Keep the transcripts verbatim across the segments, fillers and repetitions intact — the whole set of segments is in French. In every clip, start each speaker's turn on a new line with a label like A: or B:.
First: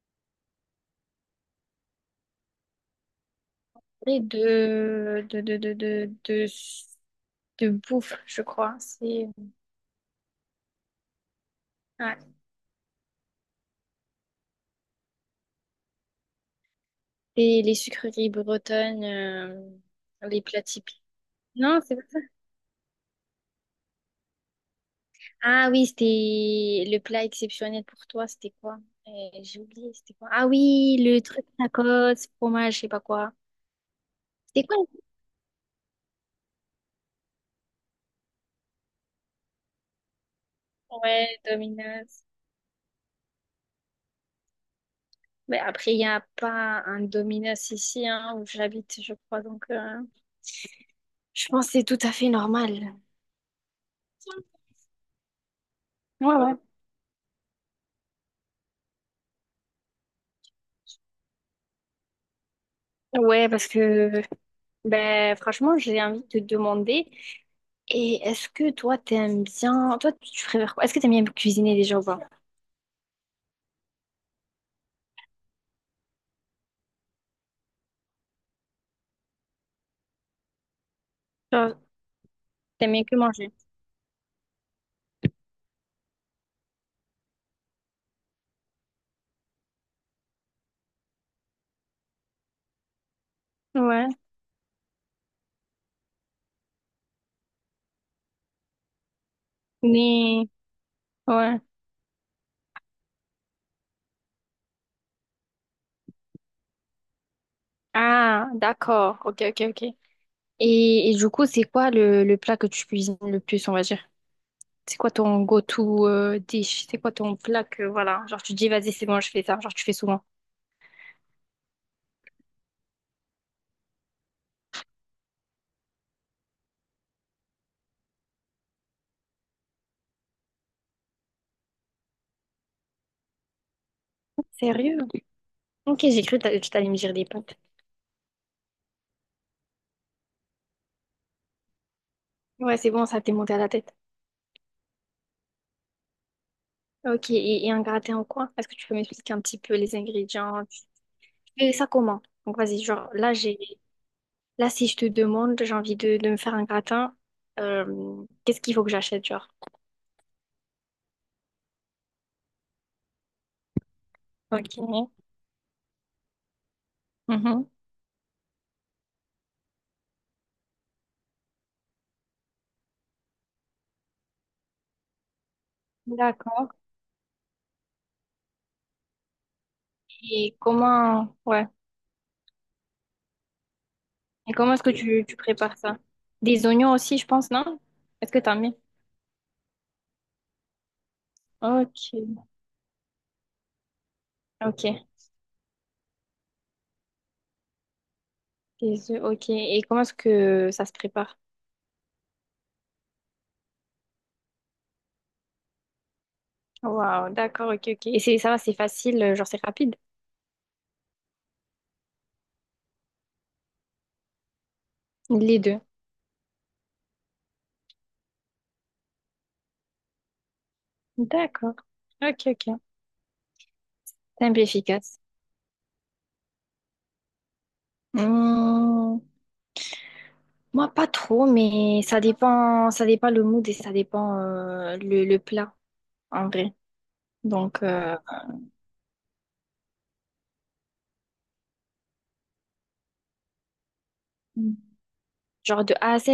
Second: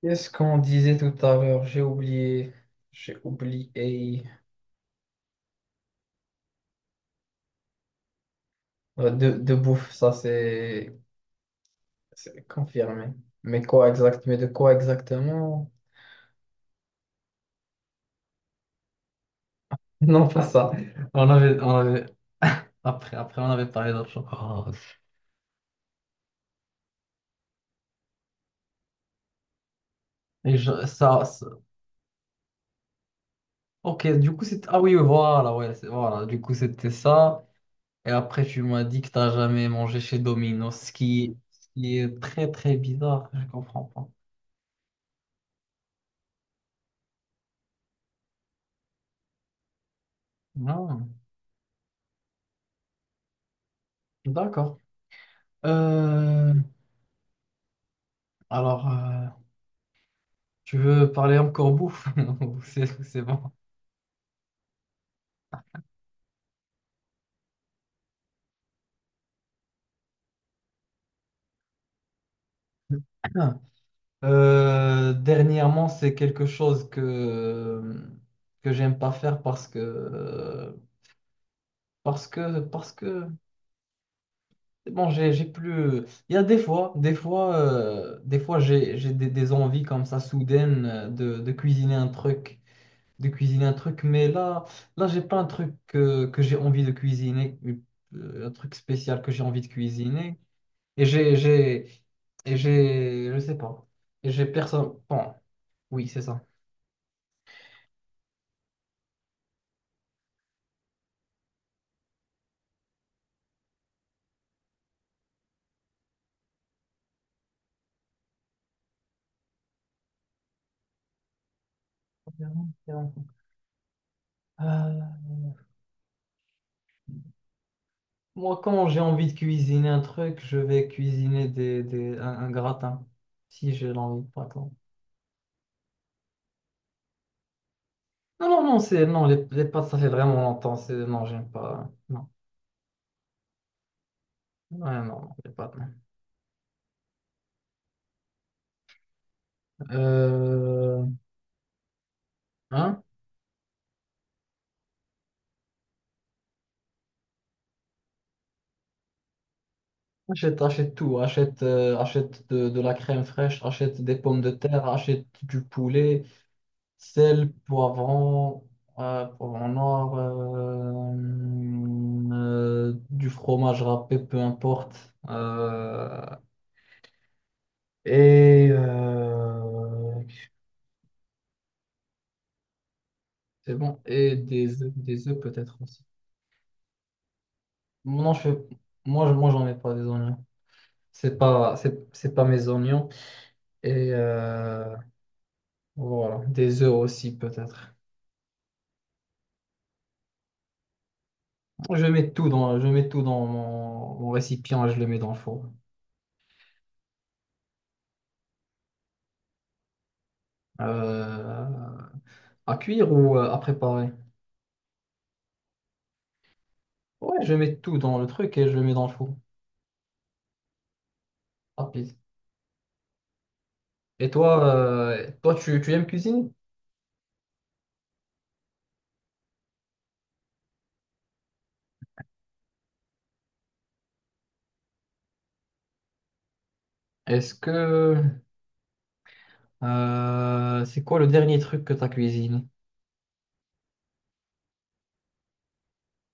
A: Qu'est-ce qu'on disait tout à l'heure? J'ai oublié. J'ai oublié.
B: Et de, de, de, de, de, de, de bouffe, je crois.
A: Euh,
B: C'est
A: De, de bouffe, ça c'est
B: Ouais.
A: c'est confirmé. Mais quoi exact? Mais de quoi exactement?
B: Et les sucreries bretonnes, euh,
A: Non,
B: les
A: pas
B: plats
A: ça.
B: typiques.
A: On avait, on
B: Non, c'est pas
A: avait,
B: ça.
A: après, après, on avait parlé d'autre chose. Oh,
B: Ah oui, c'était le plat exceptionnel pour toi, c'était quoi? Euh, j'ai oublié, c'était quoi? Ah
A: et je-
B: oui, le
A: ça,
B: truc
A: ça-
B: tacos, fromage, je sais pas quoi.
A: ok, du coup, c'était.
B: C'était quoi?
A: Ah oui, oui, voilà, ouais, c'est- voilà. Du coup, c'était ça. Et après, tu m'as dit que t'as jamais mangé chez Domino's, ce qui,
B: Ouais,
A: ce qui est
B: Domino's.
A: très, très bizarre. Je comprends pas.
B: Mais après, il n'y a pas un Domino's ici, hein, où j'habite, je crois. Donc, euh,
A: Non,
B: je pense que c'est tout à fait normal.
A: d'accord.
B: Ouais,
A: Euh,
B: ouais.
A: Alors, euh, tu veux parler encore bouffe? Ou C'est c'est bon.
B: Ouais, parce que Ben, franchement, j'ai envie de te demander, et est-ce que toi, t'aimes bien, toi, tu préfères quoi? Est-ce que t'aimes bien cuisiner déjà ou pas?
A: Euh, dernièrement, c'est quelque chose que que j'aime pas faire parce que
B: Genre,
A: parce que parce
B: t'aimes bien que
A: que
B: manger?
A: bon, j'ai j'ai plus. Il y a des fois, des fois, euh, des fois, j'ai j'ai des, des envies comme ça soudaines euh, de, de cuisiner un truc, de cuisiner un truc.
B: Ouais.
A: Mais là, là, j'ai pas un truc que que j'ai envie de cuisiner, euh, un truc spécial que j'ai envie de cuisiner.
B: Mais,
A: Et j'ai,
B: ouais.
A: j'ai, et j'ai, je sais pas. Et j'ai personne. Bon, oui, c'est ça.
B: Ah, d'accord. Ok, ok, ok. Et, et du coup, c'est quoi le, le plat que tu cuisines le plus, on va dire? C'est quoi ton go-to euh, dish? C'est quoi ton plat que, voilà, genre, tu te dis, vas-y, c'est bon, je fais ça. Genre, tu fais souvent.
A: Euh, Moi, quand j'ai envie de cuisiner un truc, je vais cuisiner des, des, un, un gratin. Si j'ai l'envie, par exemple.
B: Sérieux? Ok, j'ai cru que t'a- que t'allais me dire des pâtes.
A: Non, non, non, c'est, non, les, les pâtes, ça fait vraiment longtemps. C'est, non, j'aime pas. Non,
B: Ouais, c'est bon, ça t'est monté à la tête.
A: ouais, non, non, les pâtes. Non.
B: Ok, et, et un gratin au coin? Est-ce que tu peux m'expliquer un petit peu les ingrédients? Tu
A: Euh,
B: fais ça comment? Donc vas-y,
A: hein?
B: genre là j'ai là si je te demande, j'ai envie de, de me faire un gratin, euh, qu'est-ce qu'il faut que j'achète, genre?
A: Achète, achète tout. Achète, euh, achète de, de la crème fraîche, achète des pommes de terre,
B: Ok.
A: achète du poulet, sel,
B: Mhm.
A: poivron, euh, poivron noir, euh, euh, du fromage râpé, peu importe. Euh,
B: D'accord.
A: et euh,
B: Et comment Ouais.
A: c'est bon. Et
B: Et comment
A: des
B: est-ce que
A: œufs,
B: tu,
A: des
B: tu
A: œufs
B: prépares
A: peut-être
B: ça?
A: aussi.
B: Des oignons aussi, je pense, non? Est-ce
A: Non,
B: que
A: je
B: t'as
A: fais-
B: mis?
A: moi, je- Moi, j'en mets pas des oignons. C'est pas, c'est, c'est pas
B: Ok.
A: mes oignons. Et euh,
B: Ok.
A: voilà, des œufs aussi peut-être.
B: Des œufs, ok. Et comment est-ce que ça se prépare?
A: Je mets tout dans, je mets tout dans mon, mon récipient et je le mets dans le four.
B: Waouh, d'accord, ok, ok. Et c'est ça va, c'est facile, euh, genre c'est rapide.
A: Euh, À cuire ou euh, à préparer?
B: Les deux.
A: Ouais, je mets tout dans le truc et je le mets dans le four.
B: D'accord.
A: Rapide.
B: Ok, ok.
A: Et
B: T'es un peu
A: toi,
B: efficace.
A: euh, toi tu, tu aimes cuisiner?
B: Hum, Moi, pas trop, mais ça dépend, ça dépend le mood et ça dépend euh, le, le plat, en vrai.
A: Est-ce
B: Donc,
A: que
B: euh,
A: euh, C'est quoi le dernier truc que tu as cuisiné?
B: Mm. Genre de A à Z.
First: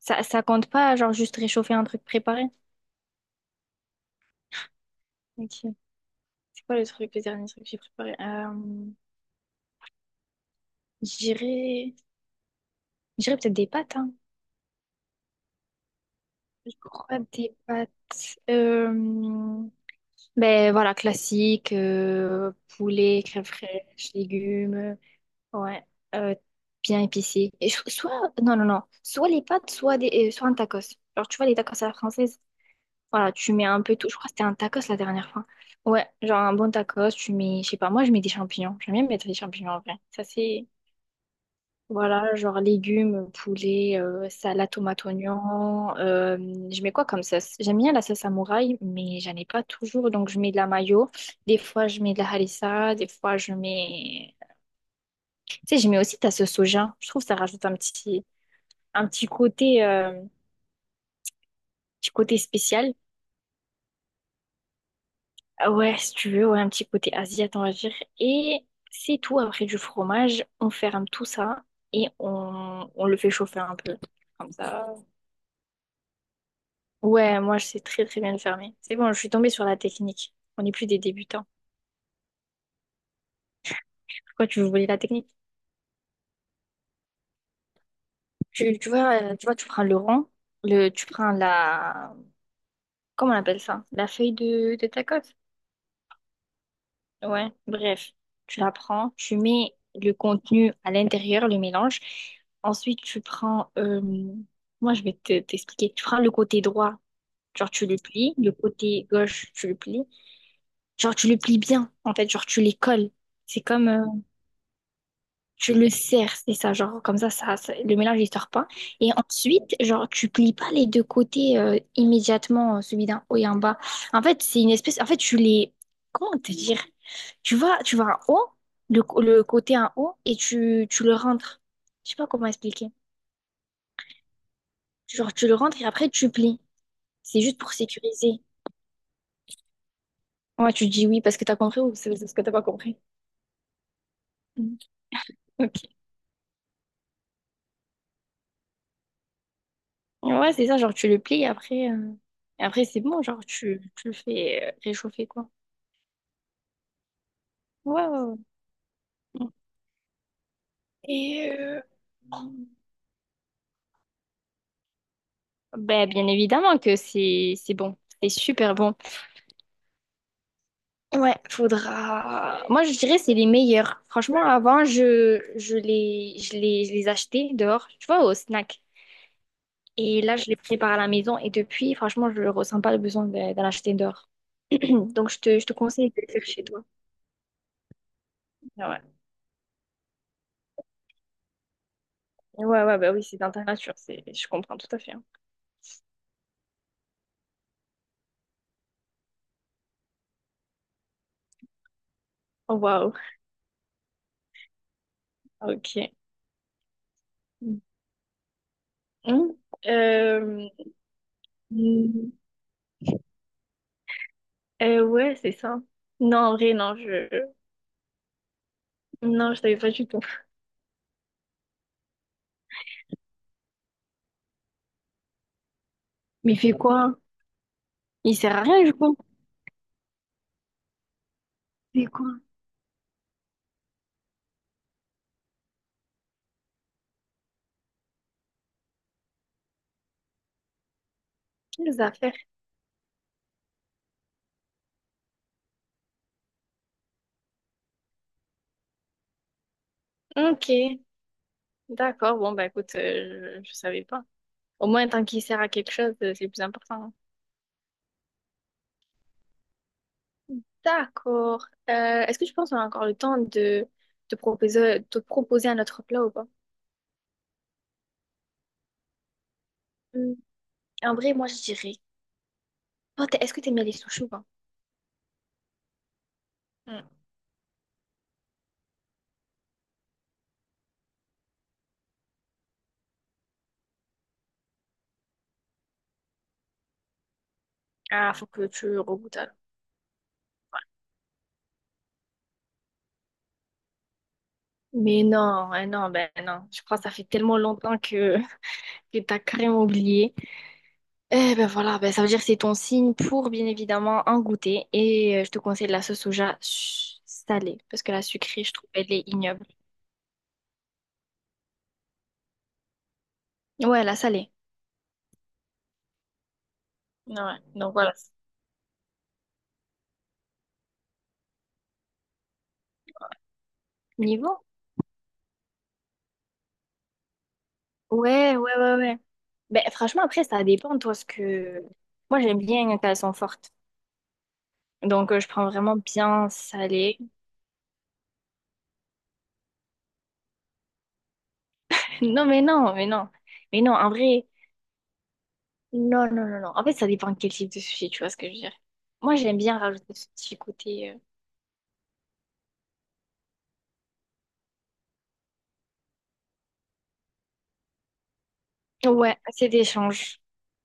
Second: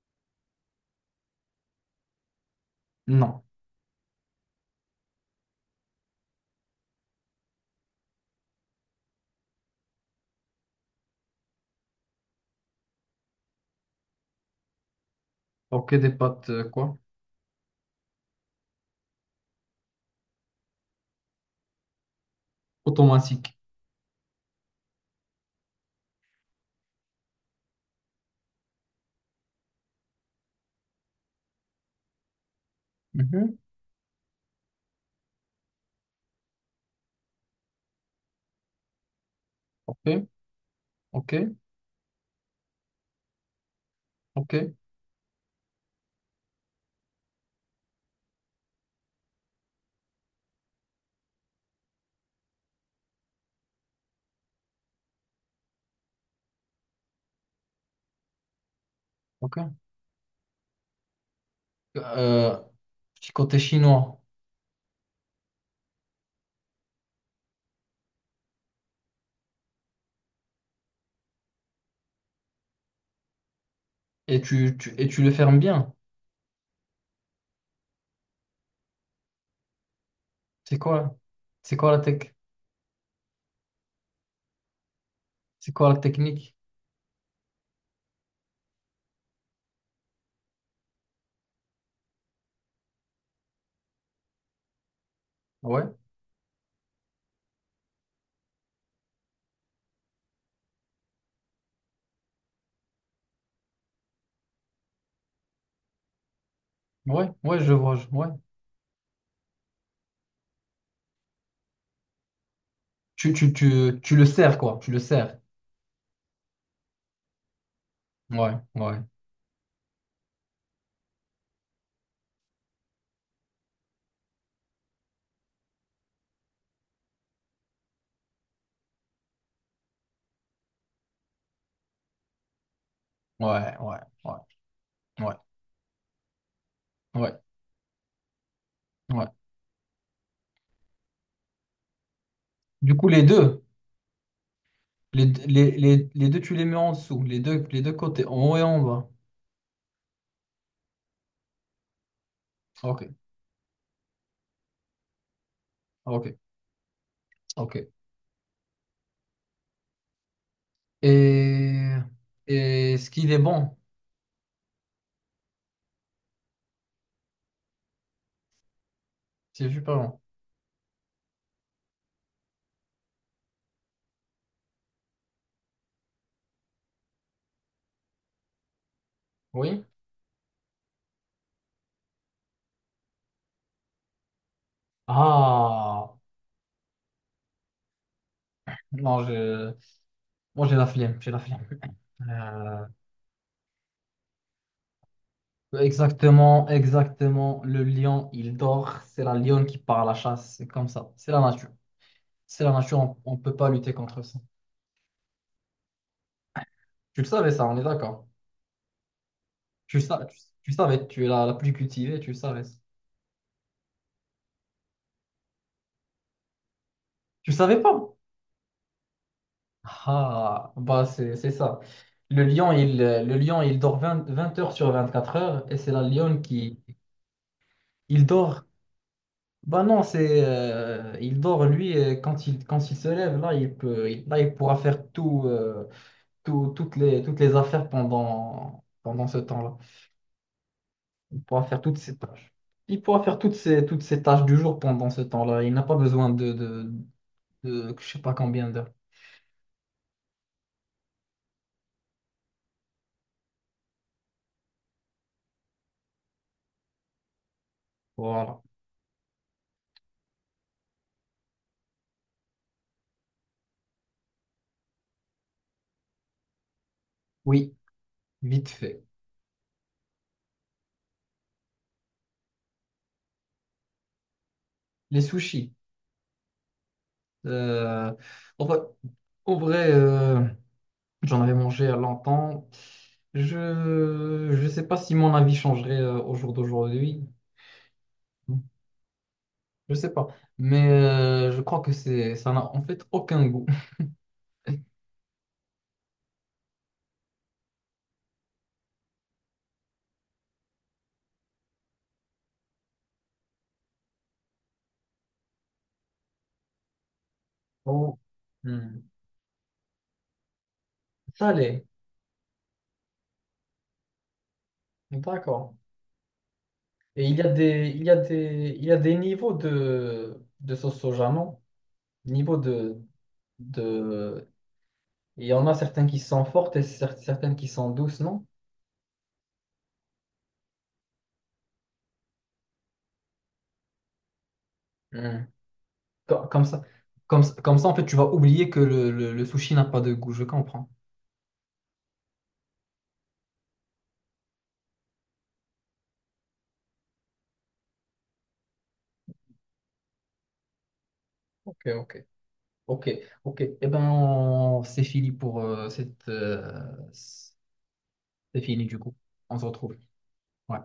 B: Ça, ça compte pas, genre juste réchauffer un truc préparé.
A: Non.
B: Ok. C'est quoi le truc, le dernier truc que j'ai préparé? Euh, j'irais, J'irais peut-être des pâtes, hein.
A: Ok, des pâtes euh,
B: Je
A: quoi?
B: crois des pâtes. Euh, ben voilà, classique, euh, poulet, crème
A: Automatiques.
B: fraîche, légumes. Ouais, euh, bien épicé. Et je- soit, non, non, non. Soit les pâtes, soit, des, euh, soit un tacos. Genre, tu vois, les tacos à la française, voilà, tu
A: Mhm.
B: mets un peu tout. Je crois que c'était un tacos la dernière fois. Ouais, genre un bon tacos, tu mets, je sais pas, moi, je mets des champignons. J'aime bien mettre des champignons en vrai.
A: Ok,
B: Ça, c'est,
A: ok,
B: voilà, genre légumes, poulet, euh,
A: ok,
B: salade, tomate, oignon. Euh, je mets quoi comme sauce? J'aime bien la sauce samouraï, mais j'en ai pas toujours. Donc, je mets de la mayo. Des fois, je mets de la harissa. Des fois, je mets. Tu sais, j'aimais aussi, t'as ce soja. Je trouve que ça rajoute un petit, un petit
A: ok.
B: côté, euh, petit côté
A: Euh,
B: spécial.
A: Petit côté chinois.
B: Ah ouais, si tu veux, ouais, un petit côté asiatique, on va dire. Et c'est tout. Après du fromage, on ferme tout ça et on, on le fait chauffer un peu.
A: Et
B: Comme
A: tu,
B: ça.
A: tu- et tu le fermes bien.
B: Ouais, moi, je sais très, très bien le fermer. C'est bon, je suis tombée sur la technique. On n'est
A: C'est
B: plus des
A: quoi?
B: débutants.
A: C'est quoi la tech?
B: Pourquoi tu veux voler la technique?
A: C'est quoi la technique?
B: Tu, tu vois, euh, tu vois, tu prends le rond, le, tu prends la, comment on appelle ça? La feuille de, de tacos.
A: Ouais,
B: Ouais, bref, tu la prends, tu mets le contenu à l'intérieur, le mélange. Ensuite, tu prends, euh, moi je vais te- t'expliquer. Tu prends le côté droit,
A: ouais, ouais,
B: genre
A: je
B: tu
A: vois.
B: le
A: Je- ouais.
B: plies, le côté gauche, tu le plies. Genre tu le plies bien, en fait, genre tu les colles.
A: Tu, tu,
B: C'est comme,
A: tu,
B: euh,
A: tu le sers quoi? Tu le sers.
B: Tu le serres, c'est ça, genre comme ça, ça, ça- le mélange il sort
A: Ouais,
B: pas.
A: ouais,
B: Et ensuite, genre tu plies pas les deux côtés euh, immédiatement, euh, celui d'un haut et un bas. En fait, c'est une espèce, en fait, tu les, comment te dire? Tu vas, tu vas en haut, le, co- le côté en haut, et tu, tu le rentres. Je sais pas comment expliquer.
A: ouais, ouais, ouais,
B: Genre
A: ouais,
B: tu le rentres et après tu plies.
A: ouais,
B: C'est juste pour sécuriser.
A: ouais.
B: Ouais, tu dis oui parce que t'as compris ou c'est parce que t'as pas
A: Du
B: compris.
A: coup, les deux,
B: Mm.
A: les, les,
B: Ok.
A: les, les deux, tu les mets en dessous, les deux, les deux côtés, en haut et en bas.
B: Ouais, c'est ça, genre tu le plies et après, euh, et après c'est
A: Ok,
B: bon, genre tu, tu le fais euh, réchauffer quoi.
A: ok, ok.
B: Ouais, ouais, ouais. Et euh,
A: Et, et Est-ce qu'il est bon?
B: Ben, bien évidemment que c'est c'est bon. C'est super bon.
A: C'est super bon.
B: Ouais, faudra. Moi, je dirais c'est les meilleurs. Franchement, avant, je, je les, je les, je les achetais dehors, tu vois, au snack.
A: Oui?
B: Et là, je les prépare à la maison. Et depuis, franchement, je ne ressens pas le besoin de- d'en acheter dehors. Donc, je te, je te conseille
A: Ah,
B: de le faire chez toi. Ah, Ouais,
A: non, je, moi j'ai la flemme, j'ai la flemme.
B: ouais,
A: Euh,
B: ouais, bah oui, c'est dans ta nature. C'est, je comprends tout à fait. Hein.
A: Exactement, exactement. Le lion, il dort. C'est la lionne qui part à la chasse. C'est comme ça. C'est la nature. C'est la
B: Oh, Waouh,
A: nature, on ne peut pas lutter contre ça.
B: ok.
A: Tu le savais, ça, on est d'accord.
B: Hmm.
A: Tu, sa- tu,
B: Euh,
A: tu savais, tu es la, la plus cultivée, tu savais.
B: Euh, ouais, c'est ça. Non, en vrai, non, je...
A: Tu savais pas?
B: Non, je savais pas du tout.
A: Ah, bah c'est c'est ça. Le lion, il, euh, le lion, il dort vingt vingt heures sur vingt-quatre heures et c'est la lionne
B: Mais il fait
A: qui...
B: quoi?
A: Il
B: Il sert à
A: dort...
B: rien, du coup.
A: Bah non, c'est... euh, il dort, lui,
B: Il fait
A: et
B: quoi?
A: quand il, quand il se lève, là, il peut, il- là, il pourra faire tout, euh, tout- toutes les, toutes les affaires pendant, pendant ce temps-là. Il pourra faire toutes
B: Quelles
A: ses
B: affaires?
A: tâches. Il pourra faire toutes ses, toutes ses tâches du jour pendant ce temps-là. Il n'a pas besoin de, de, de, je sais pas combien d'heures.
B: Ok, d'accord. Bon, bah écoute, euh, je, je savais pas. Au moins, tant qu'il sert à quelque chose, euh, c'est le plus important.
A: Voilà.
B: D'accord. Euh, est-ce que tu penses qu'on a encore le temps de te proposer, te proposer un autre plat ou pas?
A: Oui, vite fait.
B: Hmm, En vrai, moi, je dirais... Toi, t'es- est-ce que t'aimes bien les sushis ou pas?
A: Les sushis.
B: Hmm.
A: Euh, en vrai, En vrai, euh, j'en avais mangé à longtemps. Je je sais pas si mon avis changerait euh, au jour d'aujourd'hui.
B: Ah, faut que tu regoutes alors.
A: Je sais pas. Mais euh, je crois que c'est ça n'a en fait aucun goût.
B: Mais non, hein, non, ben non. Je crois que ça fait tellement longtemps que... Et t'as carrément oublié. Eh ben voilà, ben ça veut dire que c'est ton signe pour bien évidemment en goûter. Et euh, je te conseille de la sauce soja su- salée. Parce que
A: Oh.
B: la sucrée, je trouve,
A: Hmm.
B: elle est ignoble.
A: Ça.
B: Ouais, la salée.
A: D'accord. Et il y a
B: Ouais,
A: des
B: donc
A: il y
B: voilà.
A: a des il y a des niveaux de de sauce soja, non? Niveau de de.
B: Niveau?
A: Il y en a certaines qui sont fortes et cer- certaines qui sont douces, non?
B: Ouais, ouais, ouais, ouais. Ben franchement, après, ça dépend, toi, ce que. Moi, j'aime bien quand elles sont fortes. Donc, euh,
A: Hmm.
B: je prends vraiment
A: Co-
B: bien
A: Comme ça,
B: salée.
A: comme, comme ça, en fait, tu vas oublier que le, le- le sushi n'a pas de goût. Je comprends.
B: Non, mais non, mais non. Mais non, en vrai, non, non, non, non. En fait, ça dépend de quel type de sushi, tu vois ce que je veux dire. Moi, j'aime bien rajouter ce petit côté. euh,
A: Ok, ok, ok, ok. Eh ben, on- c'est fini pour euh, cette. Euh, c'est Fini du coup.
B: Ouais,
A: On se
B: assez
A: retrouve.
B: d'échanges.
A: Ouais.